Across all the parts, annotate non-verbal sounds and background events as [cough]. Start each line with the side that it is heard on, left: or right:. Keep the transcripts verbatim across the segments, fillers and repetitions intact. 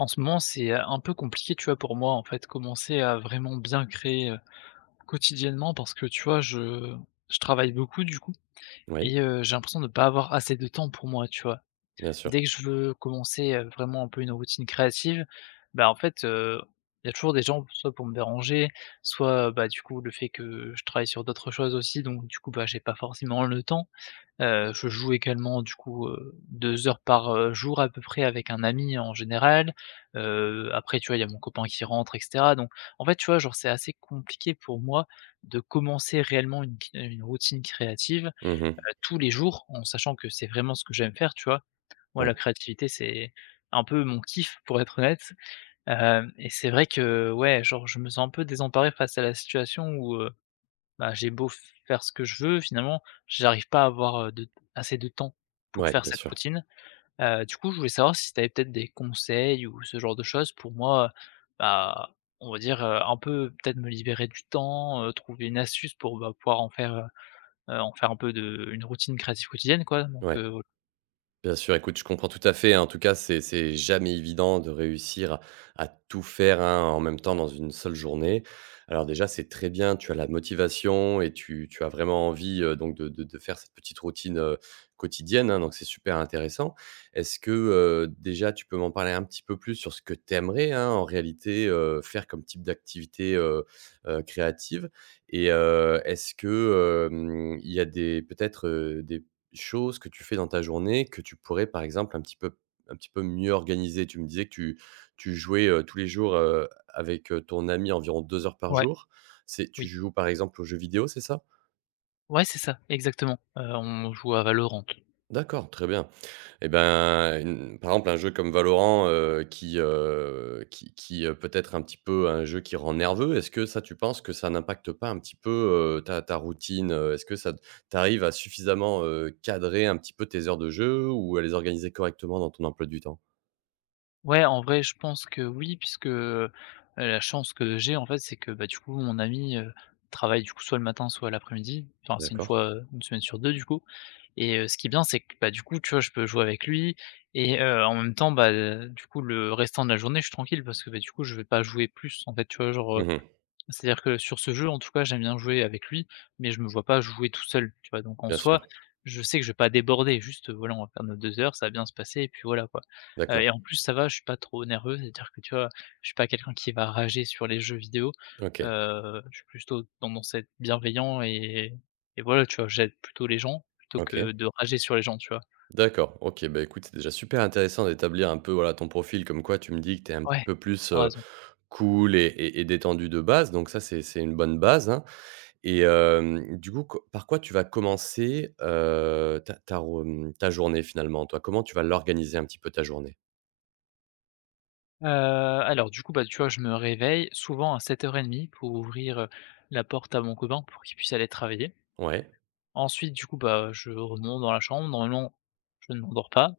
left: En ce moment c'est, heu, un peu compliqué, tu vois? Pour moi, en fait, commencer à vraiment bien créer, heu, quotidiennement parce que, tu vois? Je je travaille beaucoup, du coup
right: Ouais.
left: et heu, j'ai l'impression de pas avoir assez de temps pour moi, tu vois?
right: Bien sûr.
left: Dès que je veux commencer, heu, vraiment un peu une routine créative, bah, en fait, heu, il y a toujours des gens soit pour me déranger, soit, bah, du coup le fait que je travaille sur d'autres choses aussi donc, du coup, bah, j'ai pas forcément le temps, heu, je joue également du coup, heu, deux heures par, heu, jour à peu près avec un ami en général. Heu, après, tu vois? Il y a mon copain qui rentre et cetera donc en fait, tu vois? Genre, c'est assez compliqué pour moi de commencer réellement une qui une routine créative,
right: Mmh mh.
left: heu, tous les jours en sachant que c'est vraiment ce que j'aime faire, tu vois? Moi la
right: Ouais.
left: créativité, c'est un peu mon kiff pour être honnête, heu, et c'est vrai que ouais, genre, je me sens un peu désemparé face à la situation où, heu, bah, j'ai beau faire ce que je veux, finalement, j'arrive pas à avoir de assez de temps pour
right: Ouais,
left: faire
right: bien
left: cette
right: sûr.
left: routine, heu, du coup je voulais savoir si tu avais peut-être des conseils ou ce genre de chose pour moi, heu, bah, on va dire, heu, un peu peut-être me libérer du temps, heu, trouver une astuce pour, bah, pouvoir en faire, heu, en faire un peu de une routine créative quotidienne, quoi, donc
right: Ouais.
left: heu
right: Bien sûr, écoute, je comprends tout à fait, hein. En tout cas, c'est c'est jamais évident de réussir à à tout faire, hein, en même temps dans une seule journée. Alors déjà, c'est très bien, tu as la motivation et tu tu as vraiment envie, heu, donc de de de faire cette petite routine, heu, quotidienne, hein, donc c'est super intéressant. Est-ce que, heu, déjà tu peux m'en parler un petit peu plus sur ce que tu aimerais, hein, en réalité, heu, faire comme type d'activité, heu, heu, créative? Et heu, est-ce que, hem, il y a des peut-être, heu, des choses que tu fais dans ta journée que tu pourrais par exemple un petit peu un petit peu mieux organiser? Tu me disais que tu tu jouais, heu, tous les jours, heu, avec, heu, ton ami environ deux heures par
left: Ouais,
right: jour. C'est tu
left: oui.
right: joues par exemple aux jeux vidéo, c'est ça?
left: Ouais, c'est ça. Exactement, heu, on joue à Valorant.
right: D'accord, très bien et ben, par exemple un jeu comme Valorant heu, qui heu, qui qui, heu, peut-être un petit peu un jeu qui rend nerveux. Est-ce que ça tu penses que ça n'impacte pas un petit peu, heu, ta ta routine? Heu, est-ce que ça t'arrives à suffisamment, heu, cadrer un petit peu tes heures de jeux ou à les organiser correctement dans ton emploi du temps?
left: Ouais en vrai je pense que oui puisque, heu heu la chance que j'ai en fait c'est que, bah, du coup mon ami, heu, travaille du coup soit le matin, soit l'après-midi. Enfin c'est une
right: D'accord.
left: fois, heu, une semaine sur deux du coup. Et, heu, ce qui est bien c'est que, bah, du coup tu vois? Je peux jouer avec lui, et heu, en même temps, bah, du coup le restant de la journée je suis tranquille parce que, bah, du coup je vais pas jouer plus en fait tu vois? Genre, heu
right: Mmh mh.
left: c'est-à-dire que sur ce jeu en tout cas j'aime bien jouer avec lui, mais je me vois pas jouer tout seul tu vois? Donc en
right: Bien
left: soi,
right: sûr.
left: je sais que je vais pas déborder. Juste voilà on va faire nos deux heures ça va bien se passer et puis voilà quoi, heu,
right: D'accord.
left: et en plus ça va je suis pas trop nerveux. C'est-à-dire que tu vois? Je suis pas quelqu'un qui va rager sur les jeux vidéos,
right: OK.
left: heu, je suis plutôt tendance a être bienveillant et et voilà tu vois? J'aide plutôt les gens, plutôt
right: OK.
left: que de rager sur les gens tu vois?
right: D'accord, OK, bah, écoute, c'est déjà super intéressant d'établir un peu voilà ton profil comme quoi tu me dis que tu es un petit
left: Ouais,
right: peu plus
left: tu as
right: heu,
left: raison.
right: cool, et et, et détendu de base donc ça c'est c'est une bonne base hein et heu du coup co par quoi tu vas commencer, heu, ta ta ta rou ta journée finalement toi? Comment tu vas l'organiser un petit peu ta journée?
left: Heu, alors du coup, bah, tu vois? Je me réveille souvent à sept heures et demie pour ouvrir, heu, la porte à mon copain pour qu'il puisse aller travailler.
right: Ouais.
left: Ensuite du coup, bah, je remonte dans la chambre normalement, je ne m'endors pas.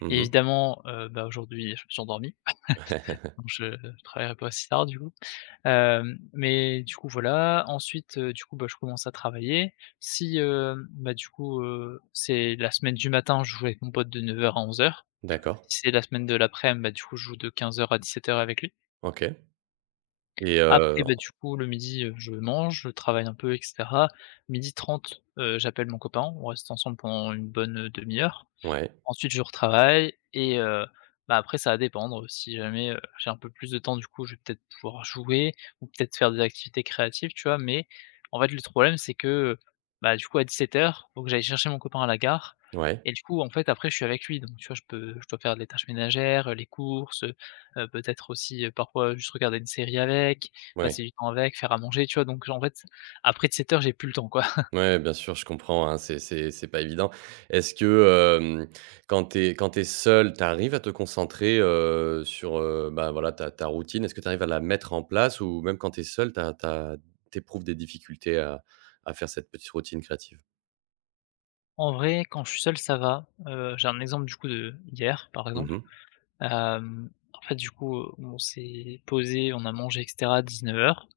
right: Mmh mh.
left: Évidemment, heu, bah, aujourd'hui, je me suis endormi [chuckles]
right: [chuckles]
left: donc je travaillerai pas aussi tard du coup. Hem, mais du coup, voilà, ensuite, heu, du coup, bah, je commence à travailler si, hem, bah, du coup, heu, c'est la semaine du matin, je joue avec mon pote de neuf heures à onze heures,
right: D'accord.
left: si c'est la semaine de l'aprem, bah, du coup, je joue de quinze heures à dix-sept heures avec lui.
right: OK et
left: Après
right: heu,
left: beh,
right: on
left: du coup, le midi, heu, je mange, je travaille un peu et cetera. midi trente, heu, j'appelle mon copain, on reste ensemble pendant une bonne demi heure.
right: Ouais.
left: Ensuite je retravaille et heu, bah, après ça va dépendre si jamais, heu, j'ai un peu plus de temps du coup, je vais peut-être pouvoir jouer ou peut-être faire des activités créatives, tu vois? Mais en fait, le troblème c'est que, heu, bah, du coup à dix-sept heures, faut que j'aille chercher mon copain à la gare
right: Ouais.
left: et du coup, en fait, après, je suis avec lui donc tu vois? Je peux je dois faire les tâches ménagères, heu, les courses, heu, heu, peut-être aussi parfois juste regarder une série avec,
right: Ouais.
left: passer du temps avec, faire à manger, tu vois? Donc j en fait, après dix-sept heures j'ai plus le temps, quoi. [chuckles]
right: Ouais, bien sûr, je comprends, hein, c'est c'est c'est pas évident. Est-ce que, hem, quand tu es quand tu es seul, tu arrives à te concentrer, heu, sur, heu, ben, voilà ta ta routine? Est-ce que tu arrives à la mettre en place ou même quand tu es seul, tu as tu as tu éprouves des difficultés à à faire cette petite routine créative?
left: En vrai, quand je suis seul ça va, heu, j'ai un exemple du coup de d'hier par
right: Mmh
left: exemple.
right: mh.
left: Hem, en fait du coup, heu, on s'est posé, on a mangé et cetera à dix-neuf heures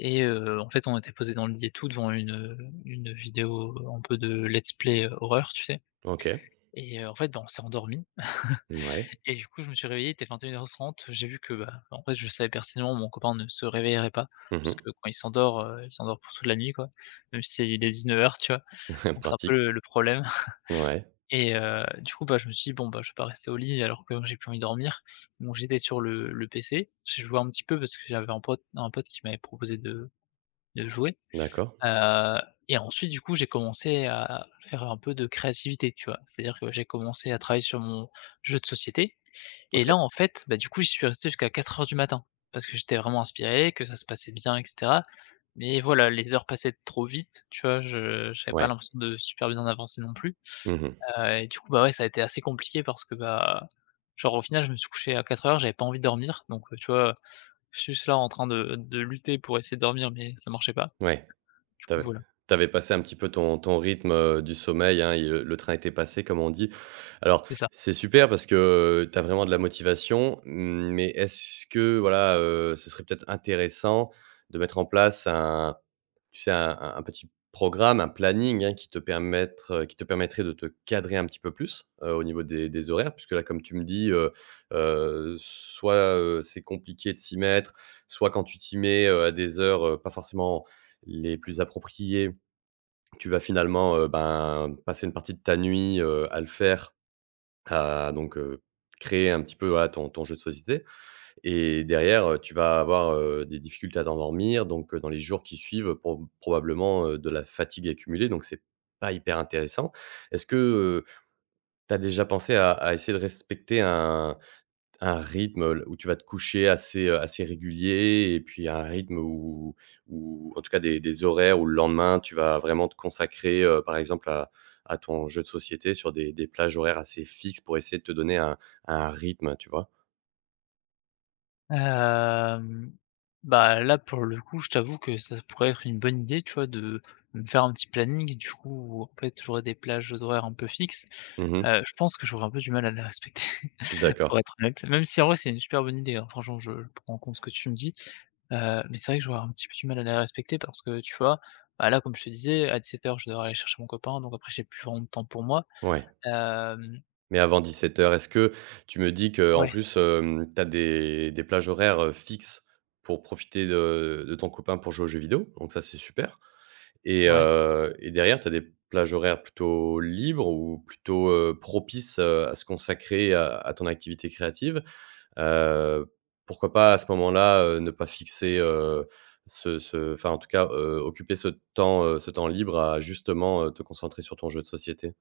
left: et heu, en fait on était posé dans le lit et tout, devant une, heu, une vidéo un peu de let's play heu, horreur tu sais?
right: OK.
left: Et heu, en fait ben, on s'est endormi. [chuckles]
right: Mouais.
left: Et du coup je me suis réveillé il était vingt-et-une heure trente j'ai vu que, ben en fait je savais pertinemment mon copain ne se réveillerait pas,
right: Mmh
left: parce
right: mh.
left: que quand il s'endort, heu, il s'endort pour toute la nuit quoi, même s'il est dix-neuf heures tu vois?
right: [chuckles]
left: Donc c'est un peu
right: Pratique.
left: le le problème [chuckles]
right: Ouais.
left: et heu, du coup, bah, je me suis dit: «Bon, bah, je vais pas rester au lit alors que j'ai plus envie de dormir» donc j'étais sur le le PC. J'ai joué un petit peu parce que j'avais un pote un pote qui m'avait proposé de de jouer
right: D'accord.
left: ,heu, et ensuite du coup j'ai commencé à à faire un peu de créativité, tu vois? C'est-à-dire que j'ai commencé à travailler sur mon jeu de société, et
right: OK.
left: là en fait, bah, du coup j'y suis resté jusqu'à quatre heures du matin, parce que j'étais vraiment inspiré, que ça se passait bien et cetera. Mais voilà, les heures passaient trop vite, tu vois? Je j'avais pas
right: Ouais.
left: l'impression de super bien avancer non plus,
right: Mmh mh.
left: heu, et du coup, bah, ouais ça a été assez compliqué parce que, bah, genre au final je me suis couché à quatre heures j'avais pas envie de dormir donc heu, tu vois? Je suis juste là en train de de lutter pour essayer de dormir mais ça marchait pas.
right: Ouais.
left: Du
right: Tu
left: coup
right: avais
left: voilà.
right: tu avais passé un petit peu ton ton rythme, heu, du sommeil hein et heu, «le train était passé», comme on dit. Alors,
left: C'est ça.
right: c'est super parce que tu as vraiment de la motivation, mais est-ce que voilà, heu, ce serait peut-être intéressant de mettre en place un tu sais? Un un un petit programme, un planning hein qui te permettre qui te permettrait de te cadrer un petit peu plus, heu, au niveau des des horaires? Puisque là comme tu me dis, heu heu, soit, heu, c'est compliqué de s'y mettre, soit quand tu t'y mets, heu, à des heures, heu, pas forcément les plus appropriées, tu vas finalement, heu, ben passer une partie de ta nuit, heu, à le faire, a donc heu, créer un petit peu voilà ton ton jeu de société et derrière, heu, tu vas avoir, heu, des difficultés à t'endormir donc heu, dans les jours qui suivent prob probablement, heu, de la fatigue accumulée donc c'est pas hyper intéressant. Est-ce que, heu, tu as déjà pensé à à essayer de respecter un un rythme, heu, le où tu vas te coucher assez, heu, assez régulier? Et puis un rythme où où en tout cas des des horaires où le lendemain tu vas vraiment te consacrer, heu, par exemple à à ton jeu de société sur des des plages horaires assez fixes pour essayer de te donner un un rythme, tu vois?
left: Hem, bah là, pour le coup, je t'avoue que ça pourrait être une bonne idée tu vois? De me faire un petit planning, du coup, en fait, où j'aurais des plages d'horaires un peu fixes,
right: Mmh mh.
left: heu, je pense que j'aurais un peu du mal à les respecter
right: D'accord.
left: pour être honnête, même si en vrai c'est une super bonne idée, hein, franchement je prends compte ce que tu me dis, heu, mais c'est vrai que j'aurais un petit peu du mal à les respecter parce que, tu vois? Bah là, comme je te disais, à dix-sept heures je devrais aller chercher mon copain donc après j'ai plus vraiment de temps pour moi,
right: Ouais.
left: hem
right: Mais avant dix-sept heures, est-ce que tu me dis que en
left: Ouais.
right: plus, heu, tu as des des plages horaires, heu, fixes pour profiter de de ton copain pour jouer aux jeux vidéo donc ça, c'est super. Et
left: Ouais.
right: heu, et derrière, tu as des plages horaires plutôt libres ou plutôt, heu, propices, heu, à se consacrer à à ton activité créative. Heu, pourquoi pas à ce moment-là, heu, ne pas fixer, heu, ce ce enfin en tout cas, heu, occuper ce temps, heu, ce temps libre à justement, heu, te concentrer sur ton jeu de société?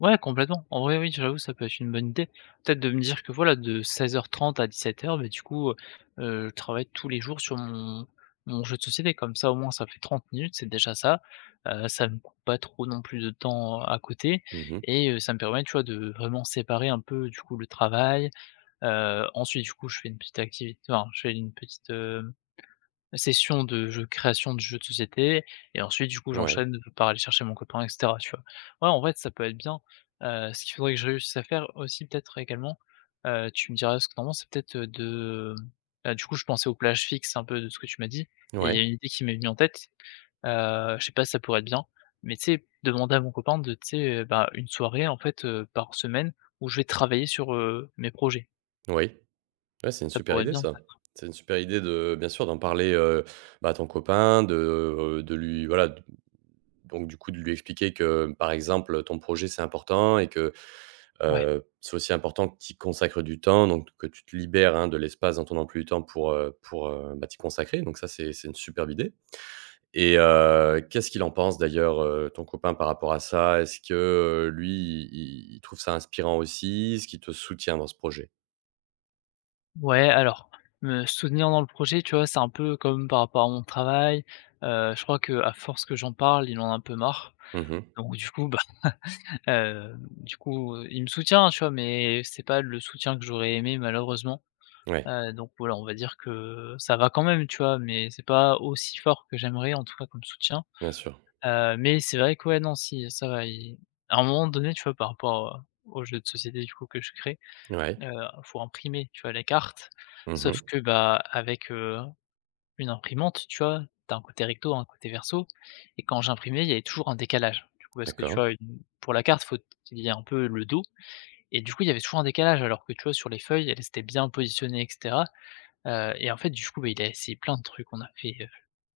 left: Ouais, complètement, en vrai, oui, j'avoue ça peut être une bonne idée. Peut-être de me dire que voilà de seize heures trente à dix-sept heure heures, bah, du coup, heu heu, je travaille tous les jours sur mon mon jeu de société, comme ça au moins ça fait trente minutes, c'est déjà ça, heu, ça me coûte pas trop non plus de temps à côté
right: Mmh mh.
left: et heu, ça me permet, tu vois? De vraiment séparer un peu, du coup, le travail, heu, ensuite du coup, je fais une petite activité enfin, je fais une petite, heu, session de jeux création de jeux de société et ensuite, du coup,
right: Ouais.
left: j'enchaîne par aller chercher mon copain et cetera, tu vois? Ouais, en vrai ça peut être bien, heu, ce qu'il faudrait que je réussisse à faire aussi, peut-être, également, heu, tu me diras ce que tu en penses. C'est peut-être, heu, de, bah, du coup, je pensais au plage fixe un peu de ce que tu m'as dit et il y
right: Ouais.
left: a une idée qui m'est venue en tête, heu, je sais pas si ça pourrait être bien mais tu sais? Demander à mon copain de tu sais? Bah, une soirée en fait, heu, par semaine où je vais travailler sur, heu, mes projets.
right: Oui. Ouais, c'est une
left: Ça
right: super
left: pourrait être
right: idée
left: bien,
right: ça.
left: peut-être, hein.
right: C'est une super idée de bien sûr d'en parler, heu, bah, à ton copain de de lui voilà donc, du coup, de lui expliquer que, par exemple, ton projet c'est important et que,
left: Ouais.
right: heu, c'est aussi important que tu y consacre du temps, donc que tu te libères, hein, de l'espace dans ton emploi du temps pour, heu pour, heu, bah, t'y consacrer donc, ça c'est c'est une superbe idée. Et, heu, qu'est-ce qu'il en pense d'ailleurs, heu, ton copain par rapport à ça? Est-ce que, heu, lui, il il il trouve ça inspirant aussi? Est-ce qu'il te soutient dans ce projet?
left: Ouais, alors, me soutenir dans le projet, tu vois? C'est un peu comme par rapport à mon travail, heu, je crois qu'à force que j'en parle, il en a un peu marre,
right: Mmh mh.
left: donc, du coup, bah, hem, du coup, heu, il me soutient, tu vois? Mais c'est pas le soutien que j'aurais aimé, malheureusement.
right: Ouais.
left: Heu, donc, voilà on va dire que, heu, ça va quand même, tu vois? Mais c'est pas aussi fort que j'aimerais, en tout cas, comme soutien,
right: Bien sûr.
left: heu, mais c'est vrai que ouais, non, si, ça va, il à un moment donné, tu vois? Par rapport, heu, aux jeux de société, du coup, que je créé, heu,
right: Ouais.
left: il faut imprimer, tu vois? Les cartes,
right: Mmh
left: sauf
right: mh.
left: que, bah, avec, heu, une imprimante, tu vois? Tu as un côté recto, un côté verso et quand j'imprimais, il y avait toujours un décalage, du coup, parce que, tu
right: D'accord.
left: vois? Mmh, pour la carte il faut il y a un peu le dos et, du coup, il y avait souvent un décalage alors que, tu vois? Sur les feuilles, elles étaient bien positionnées et cetera. Heu et en fait, du coup, bah, il a essayé plein de trucs. On a fait, heu,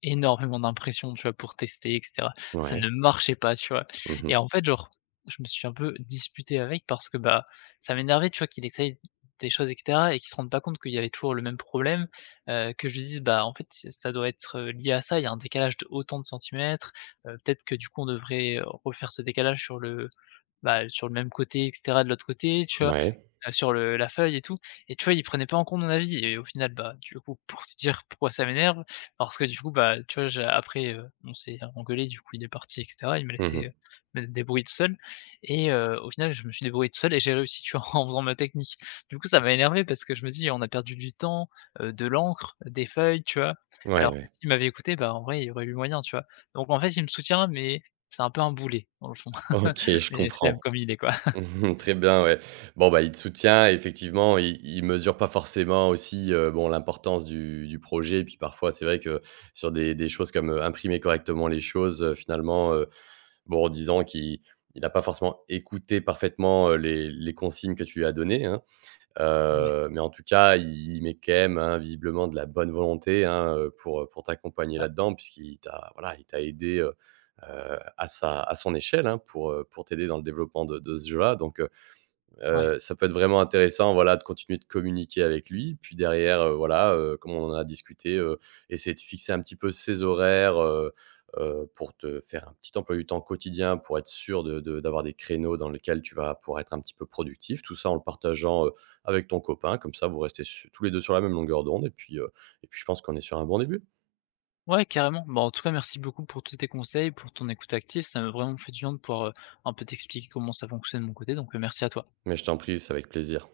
left: énormément d'impression, tu vois? Pour tester et cetera. Ça
right: Ouais.
left: ne marchait pas, tu vois?
right: Mmh mh.
left: Et en fait, genre, je me suis un peu disputé avec, parce que, bah, ça m'énervait, tu vois? Qu'il essaye d des choses et cetera et qu'ils se rendent pas compte qu'il y avait toujours le même problème, heu, que je lui dise: «Bah, en fait c'est ça doit être, heu, lié à ça, il y a un décalage d'autant de centimètres. Heu, peut-être que, du coup, on devrait refaire ce décalage sur l-e bah, sur le même côté et cetera, de l'autre côté, tu vois?
right: Ouais.
left: Heu, sur, heu, la feuille et tout», et tu vois? Il prenait pas en compte mon avis. Et au final, bah, du coup, pour te dire pourquoi ça m'énerve, parce que, du coup, bah, tu vois? J'ai après, heu, on s'est, heu, engueulé, du coup, il est parti et cetera. Il m'a
right: Mmh
left: laissé,
right: mh.
left: heu, me débrouiller tout seul et heu, au final, je me suis débrouillé tout seul et j'ai réussi, tu vois? En faisant ma technique. Du coup, ça m'a énervé parce que je me dis: «On a perdu du temps, heu, de l'encre, des feuilles», tu vois?
right: Ouais,
left: Alors que
right: ouais.
left: s'il m'avait écouté, bah, en vrai, il y aurait eu moyen, tu vois? Donc, en fait, il me soutient mais, c'est un peu un boulet, dans le fond.
right: OK,
left: [laughs]
right: je
left: Mais je l'aime
right: comprends.
left: comme il est, quoi. [laughs]
right: Mmh mh, très bien ouais. Bon, bah, il te soutient et effectivement, il il mesure pas forcément aussi, heu, bon, l'importance du du projet et puis, parfois, c'est vrai que, sur des des choses comme, heu, imprimer correctement les choses, heu, finalement, heu, bon, en disant qu'il il a pas forcément écouté parfaitement, heu, les les consignes que tu lui as données, hein.
left: Ouais.
right: Heu, mais, en tout cas, il il met quand même, hein, visiblement de la bonne volonté, hein, heu, pour, heu, pour t'accompagner
left: Ah.
right: là-dedans puisqu'il t'a voilà il t'a aidé, heu, heu, à sa à son échelle, hein, pour, heu, pour t'aider dans le développement de de ce jeu-là, donc, heu,
left: Ouais.
right: heu, ça peut être vraiment intéressant voilà de continuer de communiquer avec lui. Puis, derrière, heu, voilà, heu, comme on en a discuté, heu, essayer de fixer un petit peu ces horaires, heu, heu pour te faire un petit emploi du temps quotidien, pour être sûr de de d'avoir des créneaux dans lesquels tu vas pouvoir être un petit peu productif. Tout ça, en le partageant, heu, avec ton copain, comme ça vous restez su tous les deux, sur la même longueur d'onde et puis, heu, et puis je pense qu'on est sur un bon début.
left: Ouais, carrément. Bah, en tout cas, merci beaucoup pour tous tes conseils, pour ton écoute active. Ça m'a vraiment fait du bien de pouvoir, heu, un peu t'expliquer comment ça fonctionne de mon côté donc, heu, merci à toi.
right: Mais je t'en prie, c'est avec plaisir.